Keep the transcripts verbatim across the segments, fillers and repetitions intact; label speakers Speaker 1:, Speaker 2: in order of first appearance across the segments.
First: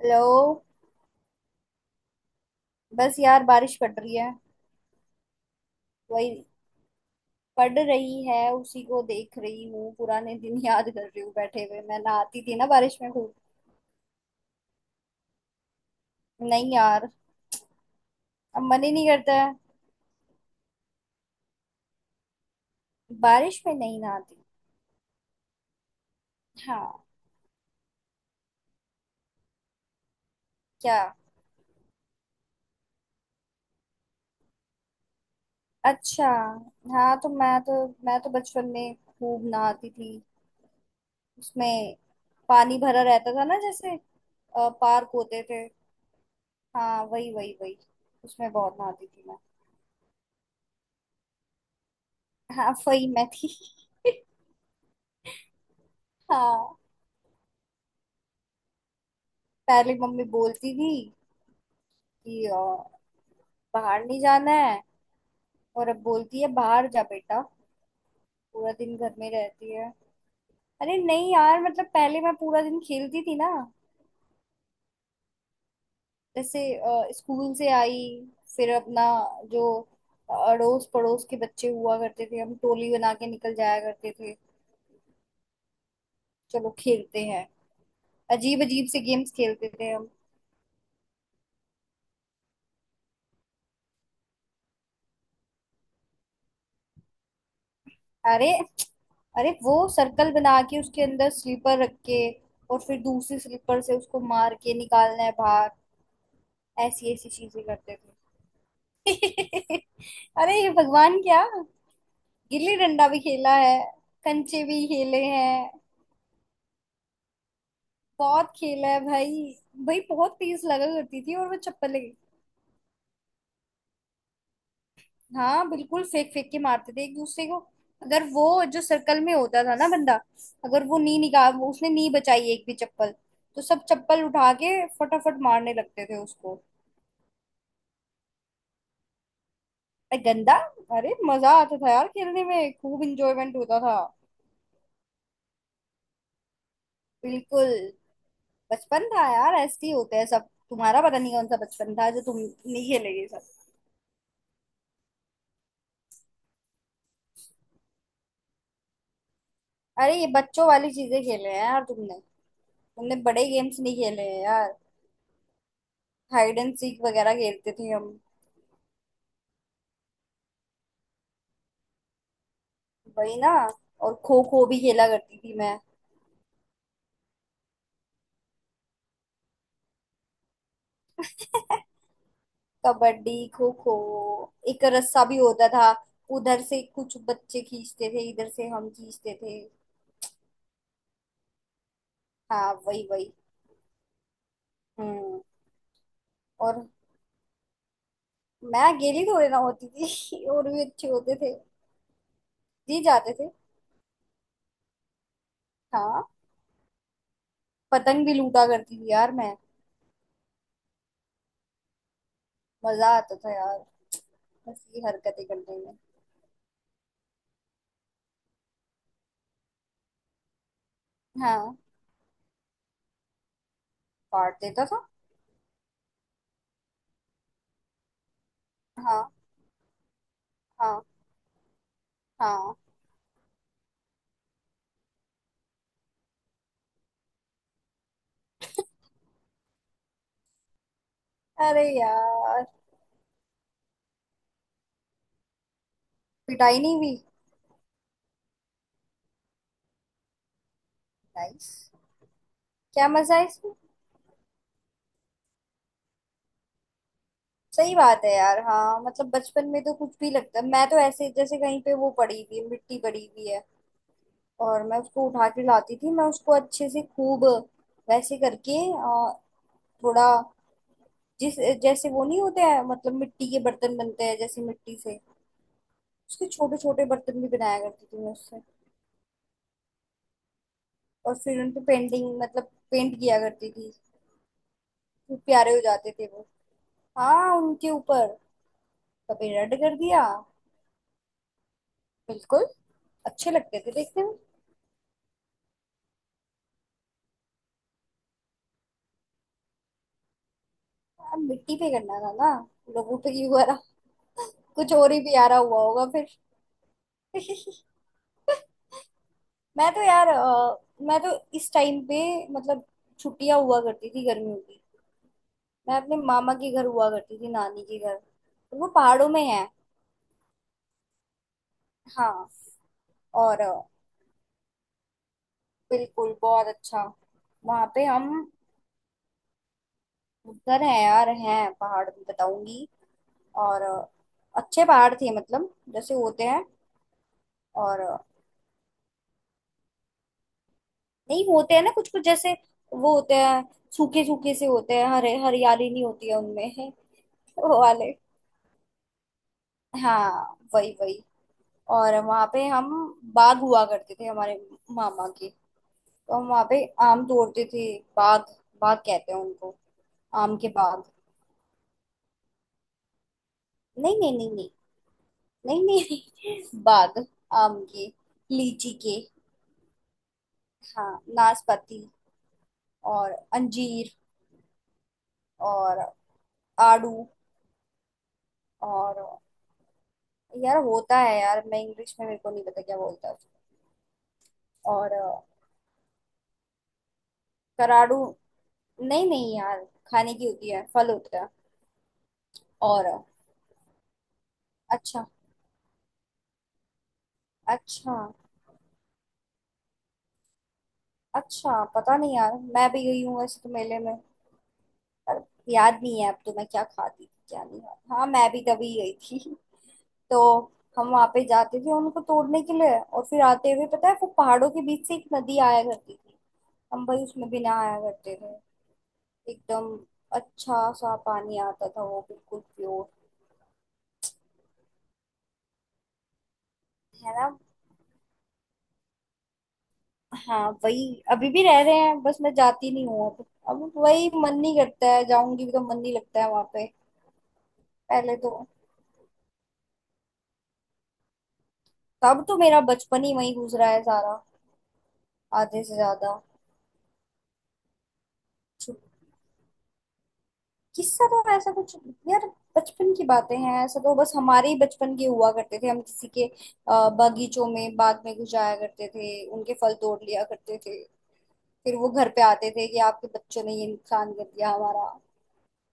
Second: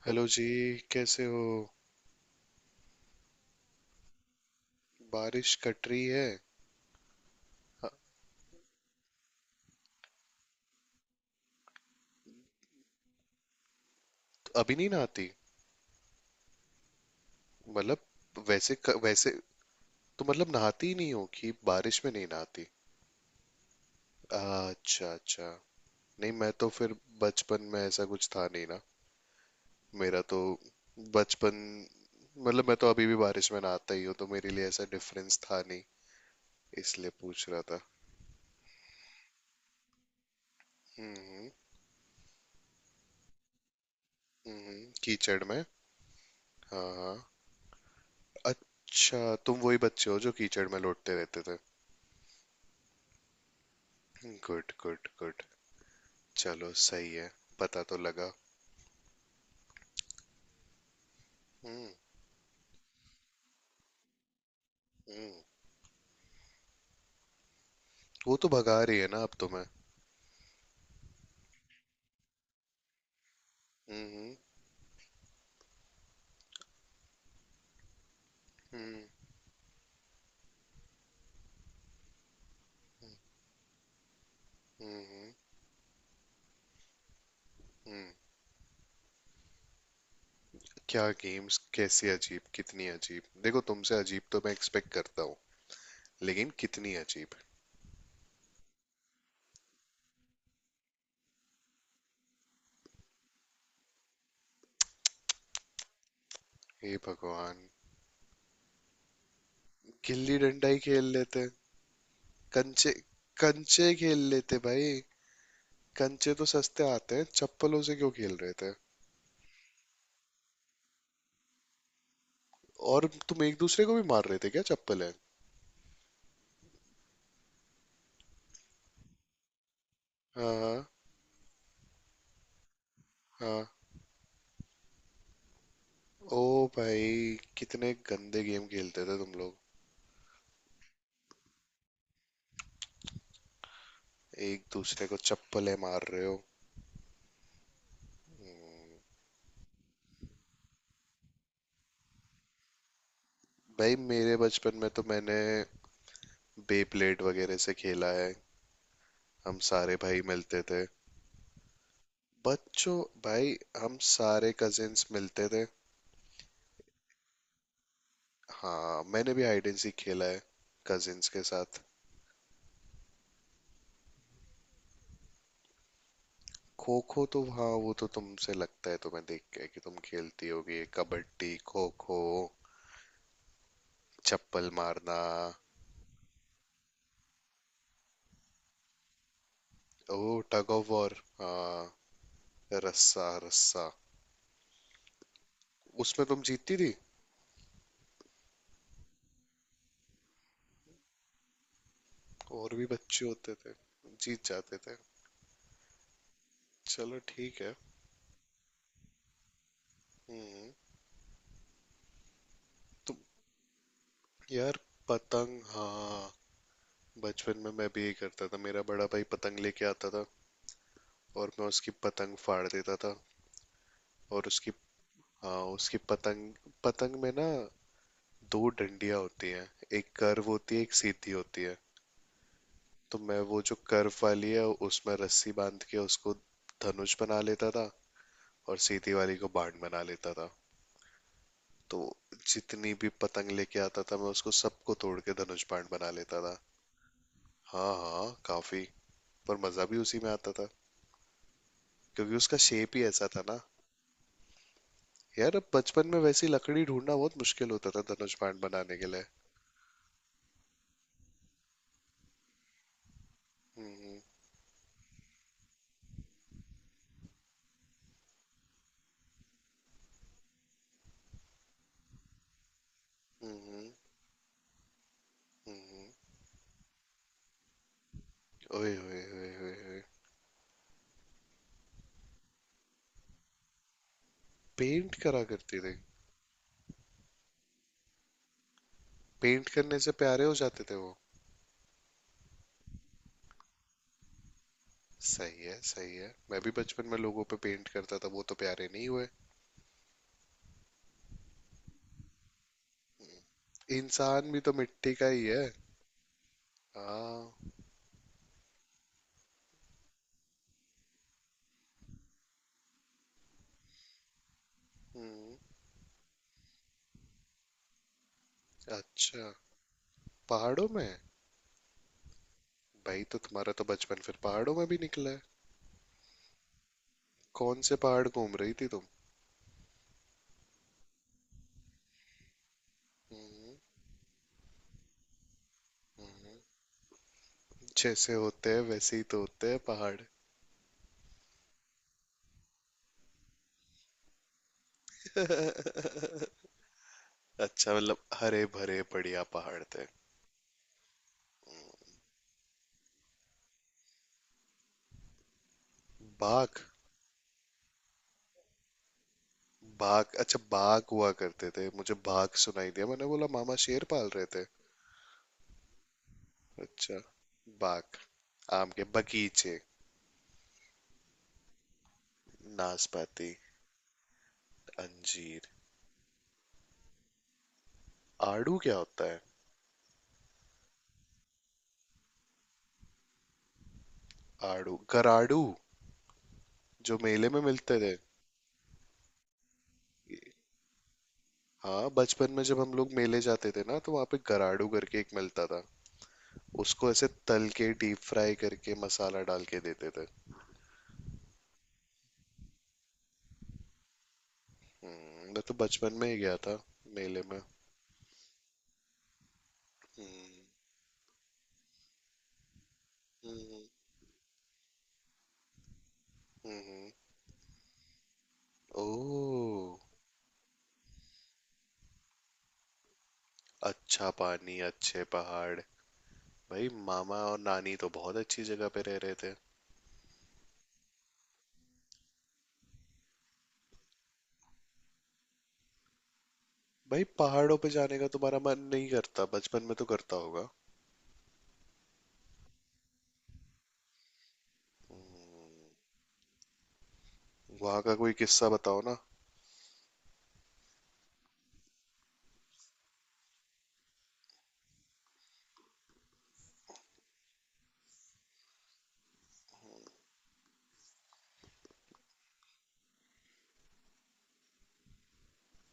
Speaker 1: Hello.
Speaker 2: Hello जी। कैसे हो?
Speaker 1: बस यार बारिश पड़ रही है।
Speaker 2: बारिश कट रही है।
Speaker 1: वही पड़ रही है, उसी को देख रही हूँ। पुराने दिन याद कर रही हूँ। बैठे हुए मैं नहाती थी ना बारिश में खूब।
Speaker 2: अभी नहीं नहाती?
Speaker 1: नहीं यार,
Speaker 2: मतलब
Speaker 1: अब
Speaker 2: वैसे
Speaker 1: मन ही
Speaker 2: क,
Speaker 1: नहीं
Speaker 2: वैसे
Speaker 1: करता है।
Speaker 2: तो मतलब नहाती ही नहीं हो कि बारिश में नहीं नहाती?
Speaker 1: बारिश में नहीं नहाती।
Speaker 2: अच्छा अच्छा। नहीं, मैं तो फिर
Speaker 1: हाँ।
Speaker 2: बचपन में ऐसा कुछ था नहीं ना, मेरा तो
Speaker 1: क्या?
Speaker 2: बचपन। मतलब मैं तो अभी भी बारिश में नहाता ही हूँ, तो मेरे लिए ऐसा डिफरेंस था नहीं,
Speaker 1: अच्छा।
Speaker 2: इसलिए
Speaker 1: हाँ, तो
Speaker 2: पूछ
Speaker 1: मैं
Speaker 2: रहा
Speaker 1: तो
Speaker 2: था।
Speaker 1: मैं तो बचपन में खूब नहाती थी।
Speaker 2: हम्म।
Speaker 1: उसमें पानी भरा रहता था ना, जैसे अ,
Speaker 2: हम्म,
Speaker 1: पार्क
Speaker 2: कीचड़
Speaker 1: होते थे।
Speaker 2: में। हाँ
Speaker 1: हाँ,
Speaker 2: हाँ।
Speaker 1: वही वही वही। उसमें बहुत नहाती
Speaker 2: अच्छा,
Speaker 1: थी मैं।
Speaker 2: तुम वही बच्चे हो जो कीचड़ में लौटते रहते थे।
Speaker 1: हाँ, वही मैं थी।
Speaker 2: Good good good. चलो
Speaker 1: हाँ।
Speaker 2: सही है, पता तो लगा।
Speaker 1: पहले मम्मी बोलती थी
Speaker 2: हम्म।
Speaker 1: कि अ, बाहर नहीं जाना है।
Speaker 2: हम्म।
Speaker 1: और अब बोलती है बाहर जा बेटा,
Speaker 2: वो तो
Speaker 1: पूरा
Speaker 2: भगा
Speaker 1: दिन
Speaker 2: रही है
Speaker 1: घर
Speaker 2: ना,
Speaker 1: में
Speaker 2: अब तो मैं।
Speaker 1: रहती है। अरे नहीं यार, मतलब पहले मैं पूरा दिन खेलती थी ना।
Speaker 2: हम्म।
Speaker 1: जैसे अ, स्कूल से आई, फिर
Speaker 2: हम्म।
Speaker 1: अपना जो अड़ोस पड़ोस के बच्चे हुआ करते थे, हम टोली बना के निकल जाया करते थे।
Speaker 2: हम्म। हम्म।
Speaker 1: चलो खेलते हैं।
Speaker 2: हम्म।
Speaker 1: अजीब अजीब से गेम्स खेलते थे हम।
Speaker 2: क्या गेम्स? कैसी अजीब? कितनी अजीब? देखो, तुमसे अजीब तो मैं एक्सपेक्ट करता हूँ, लेकिन कितनी अजीब?
Speaker 1: अरे, अरे वो सर्कल बना के, उसके अंदर स्लीपर रख के, और फिर दूसरी स्लीपर से उसको मार के निकालना है बाहर।
Speaker 2: हे
Speaker 1: ऐसी ऐसी चीजें
Speaker 2: भगवान।
Speaker 1: करते थे।
Speaker 2: गिल्ली
Speaker 1: अरे
Speaker 2: डंडा
Speaker 1: ये
Speaker 2: ही खेल
Speaker 1: भगवान क्या।
Speaker 2: लेते।
Speaker 1: गिल्ली
Speaker 2: कंचे।
Speaker 1: डंडा भी खेला है।
Speaker 2: कंचे खेल लेते
Speaker 1: कंचे भी
Speaker 2: भाई।
Speaker 1: खेले हैं।
Speaker 2: कंचे तो सस्ते आते हैं, चप्पलों से क्यों खेल
Speaker 1: बहुत
Speaker 2: रहे थे?
Speaker 1: खेला है भाई। भाई बहुत तेज लगा करती थी और वो चप्पलें।
Speaker 2: और तुम एक दूसरे को भी मार रहे थे क्या, चप्पल है?
Speaker 1: हाँ बिल्कुल, फेंक फेंक के मारते थे एक दूसरे को। अगर वो जो सर्कल में होता था ना बंदा, अगर
Speaker 2: हाँ
Speaker 1: वो नी निकाल उसने नी बचाई एक भी चप्पल, तो
Speaker 2: हाँ।
Speaker 1: सब चप्पल उठा के फटाफट मारने लगते थे
Speaker 2: ओ
Speaker 1: उसको।
Speaker 2: भाई, कितने गंदे गेम खेलते थे तुम लोग।
Speaker 1: अरे गंदा? अरे मजा आता था यार, खेलने में खूब इंजॉयमेंट होता था।
Speaker 2: एक दूसरे को चप्पलें मार रहे हो।
Speaker 1: बिल्कुल। बचपन था यार, ऐसे ही होते हैं सब। तुम्हारा पता नहीं कौन सा बचपन था जो तुम नहीं खेले ये सब।
Speaker 2: भाई, मेरे बचपन में तो मैंने बेब्लेड वगैरह से खेला है। हम सारे
Speaker 1: अरे
Speaker 2: भाई
Speaker 1: ये
Speaker 2: मिलते
Speaker 1: बच्चों
Speaker 2: थे।
Speaker 1: वाली चीजें खेले हैं यार तुमने।
Speaker 2: बच्चों।
Speaker 1: तुमने बड़े
Speaker 2: भाई,
Speaker 1: गेम्स
Speaker 2: हम
Speaker 1: नहीं खेले हैं
Speaker 2: सारे
Speaker 1: यार।
Speaker 2: कजिन्स मिलते थे।
Speaker 1: हाइड एंड सीक वगैरह खेलते थे हम।
Speaker 2: हाँ, मैंने भी हाइड एंड सीक खेला है, कजिन्स के साथ।
Speaker 1: वही ना। और खो खो भी खेला करती थी मैं।
Speaker 2: खो खो, तो हाँ, वो तो तुमसे लगता है, तुम्हें देख के कि तुम खेलती होगी कबड्डी खो खो,
Speaker 1: कबड्डी, खो खो।
Speaker 2: चप्पल
Speaker 1: एक
Speaker 2: मारना।
Speaker 1: रस्सा भी होता था, उधर से कुछ बच्चे खींचते थे, इधर से हम खींचते थे।
Speaker 2: ओ, टग ऑफ वॉर। हाँ।
Speaker 1: हाँ वही
Speaker 2: रस्सा
Speaker 1: वही।
Speaker 2: रस्सा।
Speaker 1: हम्म।
Speaker 2: उसमें तुम जीतती
Speaker 1: और
Speaker 2: थी?
Speaker 1: मैं अकेली थोड़ी ना होती थी और भी अच्छे होते थे।
Speaker 2: और भी
Speaker 1: जी
Speaker 2: बच्चे
Speaker 1: जाते थे।
Speaker 2: होते थे? जीत जाते थे।
Speaker 1: हाँ।
Speaker 2: चलो ठीक है।
Speaker 1: पतंग भी लूटा करती थी यार मैं।
Speaker 2: हम्म।
Speaker 1: मजा
Speaker 2: तो
Speaker 1: आता था यार,
Speaker 2: यार,
Speaker 1: बस ये हरकतें
Speaker 2: पतंग,
Speaker 1: करने में।
Speaker 2: हाँ। बचपन में मैं भी यही करता था, मेरा बड़ा भाई पतंग लेके आता था, और मैं
Speaker 1: हाँ,
Speaker 2: उसकी पतंग फाड़ देता था। और
Speaker 1: काट
Speaker 2: उसकी,
Speaker 1: देता था।
Speaker 2: हाँ उसकी पतंग, पतंग में ना दो डंडियां
Speaker 1: हाँ
Speaker 2: होती हैं। एक कर्व होती है, एक
Speaker 1: हाँ।
Speaker 2: सीधी होती है।
Speaker 1: हाँ,
Speaker 2: तो मैं वो जो कर्व वाली है उसमें रस्सी बांध के उसको धनुष बना लेता था, और सीधी वाली को बाण बना लेता था।
Speaker 1: अरे
Speaker 2: तो
Speaker 1: यार।
Speaker 2: जितनी भी पतंग लेके आता था, मैं उसको सबको तोड़ के धनुष बाण बना लेता था।
Speaker 1: पिटाई नहीं हुई?
Speaker 2: हाँ हाँ, काफी। पर मजा भी उसी में आता था,
Speaker 1: नाइस।
Speaker 2: क्योंकि उसका शेप ही
Speaker 1: क्या
Speaker 2: ऐसा
Speaker 1: मजा
Speaker 2: था
Speaker 1: है
Speaker 2: ना।
Speaker 1: इसमें।
Speaker 2: यार, अब बचपन में वैसी लकड़ी ढूंढना बहुत मुश्किल होता
Speaker 1: सही
Speaker 2: था
Speaker 1: बात है
Speaker 2: धनुष
Speaker 1: यार,
Speaker 2: बाण बनाने
Speaker 1: हाँ।
Speaker 2: के लिए।
Speaker 1: मतलब बचपन में तो कुछ भी लगता है। मैं तो ऐसे जैसे कहीं पे वो पड़ी हुई है, मिट्टी पड़ी हुई है,
Speaker 2: हम्म।
Speaker 1: और मैं उसको उठा के लाती थी। मैं उसको अच्छे से खूब वैसे करके अ, थोड़ा जिस जैसे वो नहीं होते हैं, मतलब मिट्टी के
Speaker 2: हम्म।
Speaker 1: बर्तन बनते हैं जैसे मिट्टी से,
Speaker 2: हम्म,
Speaker 1: उसके छोटे छोटे बर्तन भी बनाया करती थी मैं उससे।
Speaker 2: ओए ओए ओए ओए ओए।
Speaker 1: और फिर उन पे पेंटिंग मतलब पेंट किया करती थी।
Speaker 2: पेंट
Speaker 1: फिर
Speaker 2: करा
Speaker 1: प्यारे
Speaker 2: करते
Speaker 1: हो
Speaker 2: थे।
Speaker 1: जाते थे वो। हाँ उनके ऊपर कभी
Speaker 2: पेंट
Speaker 1: रेड कर
Speaker 2: करने से
Speaker 1: दिया।
Speaker 2: प्यारे हो जाते थे वो?
Speaker 1: बिल्कुल, अच्छे लगते थे देखने में।
Speaker 2: सही है सही है, मैं भी बचपन में लोगों पे पेंट करता था, वो तो प्यारे नहीं हुए।
Speaker 1: अब मिट्टी पे करना था ना, लोगों पे क्यों करा।
Speaker 2: इंसान भी तो
Speaker 1: कुछ और
Speaker 2: मिट्टी
Speaker 1: ही
Speaker 2: का ही
Speaker 1: प्यारा
Speaker 2: है।
Speaker 1: हुआ होगा फिर।
Speaker 2: हाँ।
Speaker 1: मैं तो यार अ, मैं तो इस टाइम पे मतलब छुट्टियां हुआ करती थी गर्मियों की।
Speaker 2: हम्म।
Speaker 1: मैं अपने मामा के घर हुआ करती थी, नानी के घर, और वो पहाड़ों में
Speaker 2: अच्छा,
Speaker 1: है।
Speaker 2: पहाड़ों में।
Speaker 1: हाँ।
Speaker 2: भाई, तो
Speaker 1: और
Speaker 2: तुम्हारा
Speaker 1: अ,
Speaker 2: तो बचपन फिर पहाड़ों में भी निकला है।
Speaker 1: बिल्कुल बहुत अच्छा।
Speaker 2: कौन
Speaker 1: वहां
Speaker 2: से
Speaker 1: पे
Speaker 2: पहाड़
Speaker 1: हम
Speaker 2: घूम रही थी तुम?
Speaker 1: उधर हैं यार, हैं पहाड़ भी, बताऊंगी।
Speaker 2: हम्म।
Speaker 1: और अ, अच्छे पहाड़ थे, मतलब जैसे होते हैं। और अ,
Speaker 2: जैसे होते हैं वैसे ही तो होते हैं पहाड़।
Speaker 1: नहीं होते हैं ना कुछ कुछ जैसे वो होते हैं सूखे सूखे से, होते हैं हरे, हरियाली नहीं होती है उनमें वो
Speaker 2: अच्छा,
Speaker 1: वाले।
Speaker 2: मतलब हरे भरे बढ़िया पहाड़ थे।
Speaker 1: हाँ वही वही। और वहां पे हम बाग हुआ करते थे हमारे मामा के, तो हम वहां
Speaker 2: बाघ?
Speaker 1: पे आम तोड़ते थे। बाग। बाग कहते हैं उनको।
Speaker 2: बाघ,
Speaker 1: आम
Speaker 2: अच्छा।
Speaker 1: के
Speaker 2: बाघ
Speaker 1: बाग।
Speaker 2: हुआ करते थे, मुझे बाघ सुनाई दिया, मैंने बोला मामा शेर
Speaker 1: नहीं
Speaker 2: पाल
Speaker 1: नहीं
Speaker 2: रहे
Speaker 1: नहीं
Speaker 2: थे।
Speaker 1: नहीं, नहीं नहीं नहीं,
Speaker 2: अच्छा।
Speaker 1: बाग। आम
Speaker 2: बाघ।
Speaker 1: के,
Speaker 2: आम
Speaker 1: लीची
Speaker 2: के
Speaker 1: के।
Speaker 2: बगीचे।
Speaker 1: हाँ, नाशपाती। और
Speaker 2: नाशपाती।
Speaker 1: अंजीर।
Speaker 2: अंजीर।
Speaker 1: और आड़ू।
Speaker 2: आड़ू क्या
Speaker 1: और
Speaker 2: होता है?
Speaker 1: यार होता है यार, मैं इंग्लिश में मेरे को नहीं पता क्या बोलता है उसको।
Speaker 2: आड़ू
Speaker 1: और अ,
Speaker 2: गराड़ू, जो मेले में मिलते थे।
Speaker 1: कराड़ू, नहीं नहीं यार, खाने की होती है, फल होता है।
Speaker 2: हाँ, बचपन में जब हम
Speaker 1: और
Speaker 2: लोग
Speaker 1: अ,
Speaker 2: मेले जाते थे ना, तो वहाँ पे गराडू करके
Speaker 1: अच्छा।
Speaker 2: एक मिलता था। उसको ऐसे तल के
Speaker 1: अच्छा,
Speaker 2: डीप फ्राई करके मसाला डाल के देते थे।
Speaker 1: अच्छा पता नहीं यार, मैं भी गई हूँ ऐसे तो मेले में। पर
Speaker 2: हम्म, मैं तो
Speaker 1: याद
Speaker 2: बचपन
Speaker 1: नहीं
Speaker 2: में
Speaker 1: है
Speaker 2: ही
Speaker 1: अब तो,
Speaker 2: गया
Speaker 1: मैं
Speaker 2: था
Speaker 1: क्या खाती थी
Speaker 2: मेले में।
Speaker 1: क्या नहीं। हाँ, मैं भी तभी गई थी।
Speaker 2: हम्म।
Speaker 1: तो हम वहां पे जाते थे उनको तोड़ने के लिए, और फिर आते हुए
Speaker 2: हम्म।
Speaker 1: पता है वो पहाड़ों के बीच से एक नदी आया करती थी।
Speaker 2: हम्म,
Speaker 1: हम
Speaker 2: हम्म।
Speaker 1: भाई उसमें भी ना आया करते थे।
Speaker 2: ओह।
Speaker 1: एकदम अच्छा सा पानी आता था, वो बिल्कुल प्योर।
Speaker 2: अच्छा पानी, अच्छे पहाड़। भाई,
Speaker 1: है
Speaker 2: मामा
Speaker 1: ना।
Speaker 2: और नानी तो बहुत अच्छी जगह पे रह रहे थे।
Speaker 1: हाँ वही, अभी भी रह रहे हैं। बस मैं जाती नहीं हूँ अब अब वही मन नहीं करता है, जाऊंगी भी तो मन नहीं लगता है वहां पे।
Speaker 2: भाई, पहाड़ों पे जाने का
Speaker 1: पहले
Speaker 2: तुम्हारा
Speaker 1: तो,
Speaker 2: मन नहीं करता? बचपन में तो करता होगा।
Speaker 1: तब तो मेरा बचपन ही वही गुजरा है सारा, आधे से ज्यादा।
Speaker 2: वहाँ का कोई किस्सा बताओ ना।
Speaker 1: किस्सा तो ऐसा कुछ, यार बचपन की बातें हैं, ऐसा तो बस हमारे ही बचपन के हुआ करते थे। हम किसी के अ, बागीचों में, बाग में घुस जाया करते थे, उनके फल तोड़ लिया करते थे। फिर वो घर पे आते थे कि आपके बच्चों ने ये नुकसान कर दिया हमारा,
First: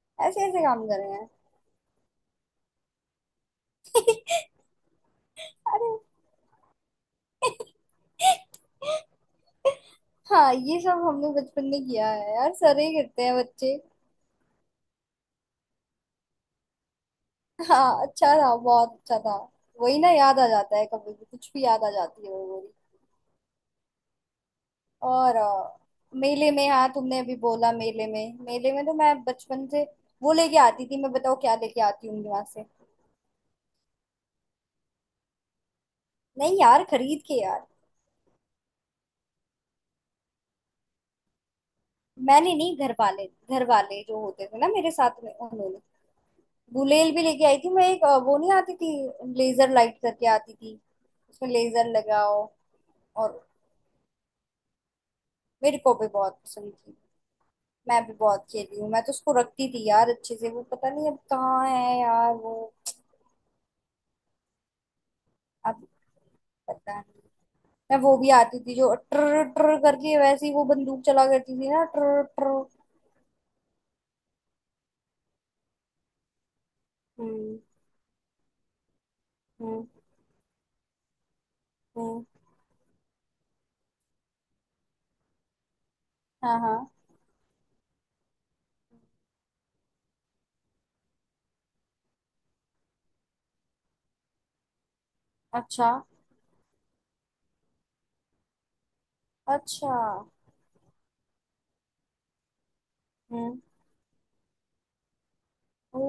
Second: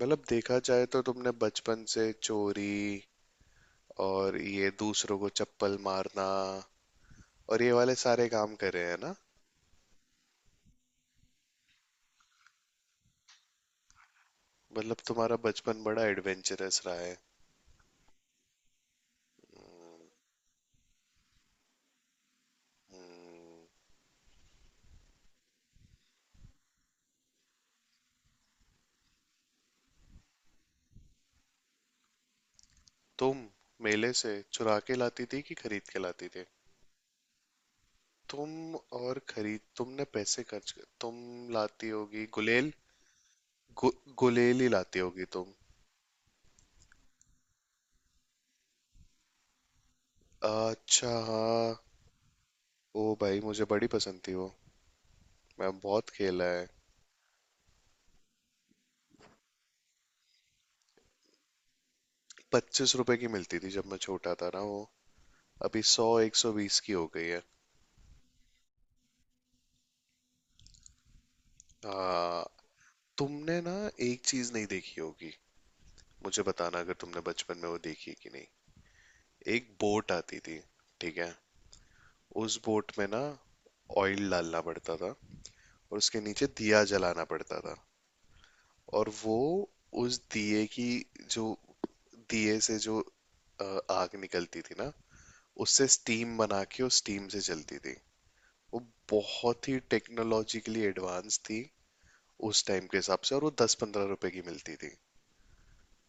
Speaker 2: मतलब
Speaker 1: ऐसे
Speaker 2: देखा
Speaker 1: ऐसे काम
Speaker 2: जाए
Speaker 1: कर
Speaker 2: तो
Speaker 1: रहे हैं।
Speaker 2: तुमने बचपन से चोरी, और ये दूसरों को चप्पल
Speaker 1: अरे,
Speaker 2: मारना, और ये वाले सारे काम करे हैं ना?
Speaker 1: हाँ ये सब हमने बचपन में किया है यार, सारे ही करते हैं बच्चे।
Speaker 2: मतलब तुम्हारा बचपन बड़ा एडवेंचरस रहा है।
Speaker 1: हाँ अच्छा था, बहुत अच्छा था। वही ना, याद आ जाता है, कभी भी कुछ भी याद आ जाती है वो। और अ, मेले में, हाँ तुमने अभी बोला मेले में, मेले में तो मैं बचपन से वो लेके आती थी। मैं बताओ क्या लेके आती हूँ वहां से।
Speaker 2: तुम मेले से चुरा के लाती थी कि खरीद के लाती थी?
Speaker 1: नहीं यार, खरीद के यार।
Speaker 2: तुम और खरीद, तुमने पैसे खर्च कर, तुम लाती होगी
Speaker 1: मैंने
Speaker 2: गुलेल।
Speaker 1: नहीं, घर वाले, घर
Speaker 2: गु,
Speaker 1: वाले जो होते थे
Speaker 2: गुलेल
Speaker 1: ना
Speaker 2: ही
Speaker 1: मेरे
Speaker 2: लाती
Speaker 1: साथ
Speaker 2: होगी
Speaker 1: में,
Speaker 2: तुम।
Speaker 1: उन्होंने। गुलेल भी लेके आई थी मैं एक। अ, वो नहीं आती थी लेजर लाइट करके आती थी,
Speaker 2: अच्छा
Speaker 1: उसमें
Speaker 2: हाँ।
Speaker 1: लेजर लगाओ।
Speaker 2: ओ भाई,
Speaker 1: और
Speaker 2: मुझे बड़ी पसंद थी वो। मैं
Speaker 1: मेरे को भी
Speaker 2: बहुत
Speaker 1: बहुत
Speaker 2: खेला है।
Speaker 1: पसंद थी। मैं भी बहुत खेली हूँ, मैं तो उसको रखती थी यार अच्छे से, वो पता नहीं अब कहाँ है यार वो।
Speaker 2: पच्चीस रुपए की मिलती थी जब मैं छोटा था ना वो। अभी
Speaker 1: अब
Speaker 2: सौ, एक सौ बीस की
Speaker 1: पता
Speaker 2: हो
Speaker 1: नहीं।
Speaker 2: गई है।
Speaker 1: मैं वो भी आती थी जो ट्र ट्र करके, वैसे ही वो बंदूक चला करती थी ना, ट्र
Speaker 2: हाँ।
Speaker 1: ट्र।
Speaker 2: तुमने ना एक चीज नहीं देखी होगी, मुझे बताना अगर तुमने बचपन
Speaker 1: हम्म।
Speaker 2: में वो देखी है कि नहीं। एक
Speaker 1: हम्म।
Speaker 2: बोट आती थी। ठीक है?
Speaker 1: हम्म।
Speaker 2: उस बोट में ना ऑयल डालना पड़ता था, और उसके नीचे
Speaker 1: हाँ
Speaker 2: दिया
Speaker 1: हाँ।
Speaker 2: जलाना पड़ता था। और वो, उस दिए की, जो दिए से जो अ, आग निकलती थी ना, उससे
Speaker 1: अच्छा।
Speaker 2: स्टीम बना के उस स्टीम से चलती थी वो। बहुत ही
Speaker 1: अच्छा।
Speaker 2: टेक्नोलॉजिकली एडवांस थी उस टाइम के हिसाब से, और वो
Speaker 1: हम्म।
Speaker 2: दस पंद्रह रुपए की मिलती थी।
Speaker 1: ओ,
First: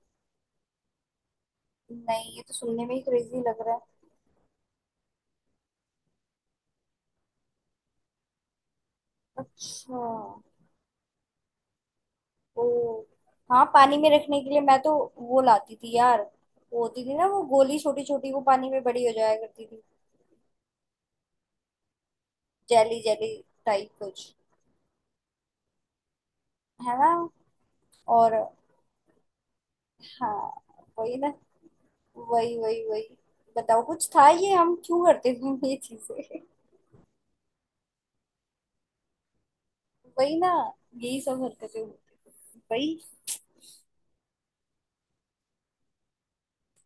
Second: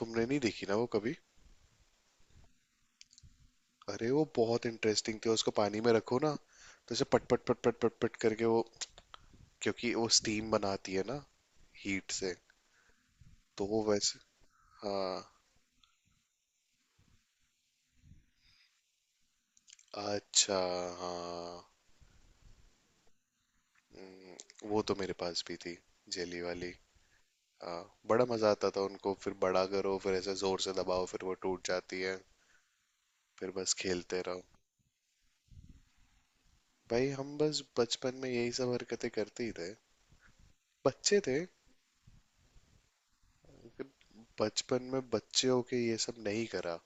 Speaker 2: तुमने नहीं देखी ना वो कभी?
Speaker 1: नहीं ये तो सुनने में ही क्रेजी लग रहा है।
Speaker 2: अरे वो बहुत इंटरेस्टिंग थी, उसको पानी में रखो ना, तो उसे पट पट पट पट पट पट करके वो, क्योंकि
Speaker 1: अच्छा।
Speaker 2: वो स्टीम बनाती है ना हीट से।
Speaker 1: ओ,
Speaker 2: तो
Speaker 1: हाँ
Speaker 2: वो
Speaker 1: पानी में
Speaker 2: वैसे,
Speaker 1: रखने के लिए, मैं तो
Speaker 2: हाँ।
Speaker 1: वो लाती थी यार। वो होती थी ना वो गोली, छोटी छोटी, वो पानी में बड़ी हो जाया करती थी।
Speaker 2: अच्छा हाँ।
Speaker 1: जेली जेली टाइप कुछ।
Speaker 2: हम्म, वो तो मेरे पास भी थी, जेली वाली।
Speaker 1: है ना।
Speaker 2: हाँ। बड़ा
Speaker 1: और
Speaker 2: मजा आता था, उनको फिर बड़ा करो, फिर ऐसे जोर
Speaker 1: हाँ,
Speaker 2: से दबाओ,
Speaker 1: वही
Speaker 2: फिर
Speaker 1: ना,
Speaker 2: वो टूट जाती है।
Speaker 1: वही वही वही।
Speaker 2: फिर बस
Speaker 1: बताओ, कुछ
Speaker 2: खेलते
Speaker 1: था
Speaker 2: रहो।
Speaker 1: ये, हम क्यों करते थे ये चीजें।
Speaker 2: भाई, हम बस बचपन में यही सब हरकतें करते ही थे,
Speaker 1: वही ना।
Speaker 2: बच्चे
Speaker 1: यही
Speaker 2: थे।
Speaker 1: सब हरकतें होती थी वही।
Speaker 2: फिर बचपन में बच्चे होके ये सब नहीं करा,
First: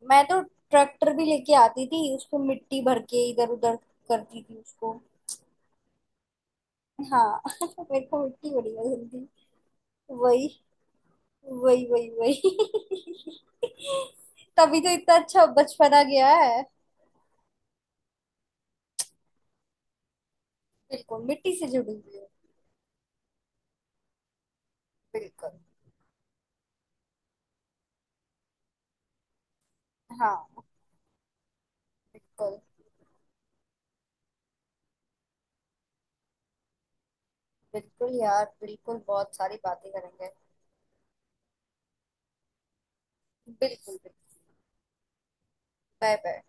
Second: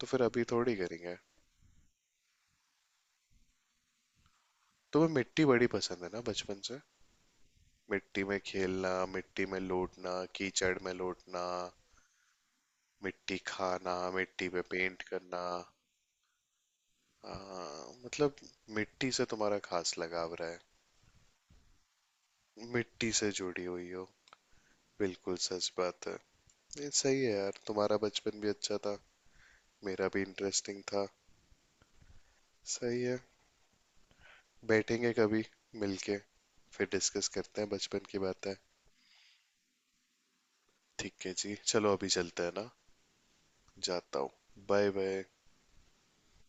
Speaker 2: तो फिर
Speaker 1: मैं तो
Speaker 2: अभी थोड़ी
Speaker 1: ट्रैक्टर
Speaker 2: करेंगे?
Speaker 1: भी लेके आती थी, उसको मिट्टी भर के इधर उधर करती थी उसको।
Speaker 2: तुम्हें मिट्टी बड़ी पसंद है ना बचपन से।
Speaker 1: हाँ मेरे को
Speaker 2: मिट्टी में
Speaker 1: मिट्टी बड़ी
Speaker 2: खेलना,
Speaker 1: पसंद
Speaker 2: मिट्टी
Speaker 1: थी।
Speaker 2: में लौटना,
Speaker 1: वही,
Speaker 2: कीचड़ में लौटना,
Speaker 1: वही वही वही।
Speaker 2: मिट्टी खाना, मिट्टी पे
Speaker 1: तभी तो
Speaker 2: पेंट
Speaker 1: इतना
Speaker 2: करना।
Speaker 1: अच्छा बचपना गया है।
Speaker 2: हाँ, मतलब मिट्टी से तुम्हारा खास लगाव रहा
Speaker 1: बिल्कुल मिट्टी से जुड़ी हुई है।
Speaker 2: है। मिट्टी से जुड़ी हुई हो, बिल्कुल
Speaker 1: बिल्कुल।
Speaker 2: सच बात है। ये सही है यार, तुम्हारा बचपन भी अच्छा था, मेरा भी
Speaker 1: हाँ,
Speaker 2: इंटरेस्टिंग था।
Speaker 1: बिल्कुल।
Speaker 2: सही है। बैठेंगे कभी मिलके, फिर डिस्कस करते हैं बचपन
Speaker 1: बिल्कुल
Speaker 2: की
Speaker 1: यार,
Speaker 2: बातें।
Speaker 1: बिल्कुल बहुत सारी बातें करेंगे।
Speaker 2: ठीक है जी, चलो अभी चलते हैं ना।
Speaker 1: बिल्कुल बिल्कुल।
Speaker 2: जाता हूँ। Bye bye.
Speaker 1: Bye bye.